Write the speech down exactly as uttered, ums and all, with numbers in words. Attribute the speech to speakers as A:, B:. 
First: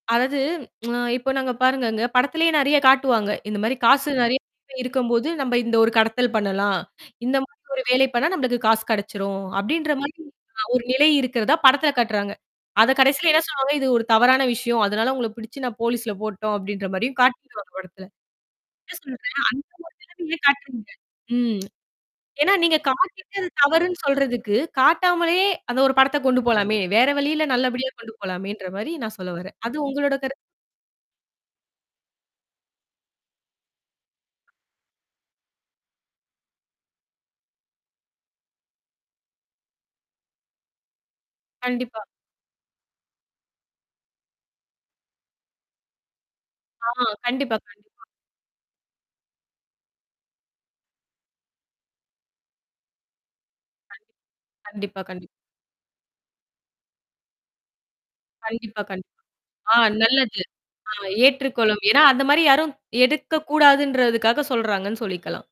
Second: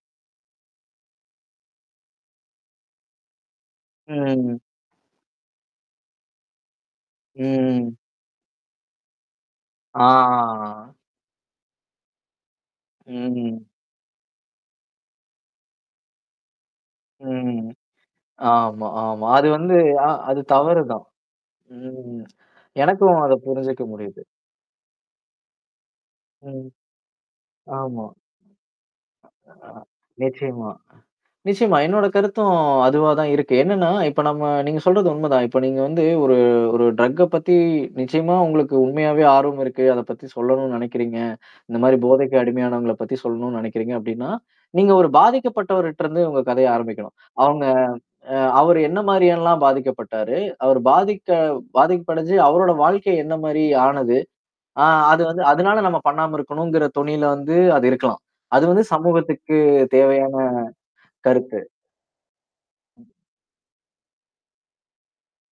A: அதாவது அ இப்போ நாங்க பாருங்கங்க படத்திலேயே நெறைய காட்டுவாங்க. இந்த மாரி காசு நெறைய
B: ம்.
A: [unintelligible] இருக்கும்போது நம்ம இந்த ஒரு கடத்தல் பண்ணலாம், இந்த மாரி ஒரு
B: ம்.
A: வேலை பண்ணா நம்மளுக்கு காசு கெடைச்சிரும், அப்படின்ற மாரி அ ஒரு
B: ஆ.
A: நிலை இருக்கிறதா படத்தில காட்டுறாங்க. அத கடைசில என்ன
B: ம்.
A: சொல்லுவாங்க, இது ஒரு தவறான விஷயம், அதனால உங்கள பிடிச்சு நான் போலீஸ்ல போட்டோம் அப்டின்ற மாரியும் காட்டிடுவாங்க
B: ம்.
A: அந்த படத்துல.
B: ஆமா,
A: என்ன
B: ஆமா.
A: சொல்றெனா
B: அது
A: அந்த
B: வந்து
A: மாரி
B: அ
A: [unintelligible] ஏன்
B: அது
A: காட்றீங்க?
B: தவறுதான்.
A: ம்.
B: ம்.
A: ஏன்னா, நீங்க
B: எனக்கும் அத
A: காட்டிட்டு அது
B: புரிஞ்சுக்க
A: தவறுன்னு
B: முடியுது.
A: சொல்றதுக்கு காட்டாமலே அந்த ஒரு படத்த கொண்டு
B: ம்.
A: போலாமே. வேற வழியில நல்லபடியா
B: ஆமா.
A: கொண்டு போலாமேன்ற மாரி நான் சொல்ல வர்றேன்.
B: அ,
A: அது உங்களோட கரு
B: நிச்சயமா. நிச்சயமா, என்னோட கருத்தும் அதுவா தான் இருக்கு. என்னன்னா, இப்ப நம்ம நீங்க சொல்றது உண்மதான். இப்ப நீங்க வந்து ஒரு ஒரு ட்ரக்க பத்தி நிச்சயமா உங்களுக்கு உண்மையாவே ஆர்வம் இருக்கு, அத பத்தி சொல்லணும்னு நினைக்கிறீங்க. இந்த மாரி
A: கண்டிப்பா.
B: போதைக்கு அடிமையானவங்கள பத்தி சொல்லணும்னு நினைக்கிறீங்க அப்படின்னா, நீங்க ஒரு பாதிக்கப்பட்டவரட்டருந்து உங்க கதைய
A: ஆ,
B: ஆரம்பிக்கணும்.
A: கண்டிப்பா,
B: அவங்க
A: கண்டிப்பா.
B: அ அவரு என்ன மாரியலாம் பாதிக்கப்பட்டாரு? அவர் பாதிக்க பாதிக்கப்படுஞ்சு அவரோட வாழ்க்கை என்ன மாரி
A: கண்டி
B: ஆனது? ஆ
A: கண்டிப்பா,
B: அது
A: கண்டிப்
B: வந்து அதனால நம்ம பண்ணாம இருக்கணுங்கிற தொணியில வந்து அது இருக்கலாம். அது
A: கண்டிப்பா,
B: வந்து
A: கண்டிப்பா.
B: சமூகத்துக்கு
A: ஆ
B: தேவையான
A: நல்லது. ஆ
B: கருத்து.
A: ஏற்றுக்கொள்ளும். ஏன்னா, அந்த மாரி யாரும் எடுக்கக்கூடாதுன்றதுக்காக சொல்றாங்கன்னு சொல்லிக்கலாம்.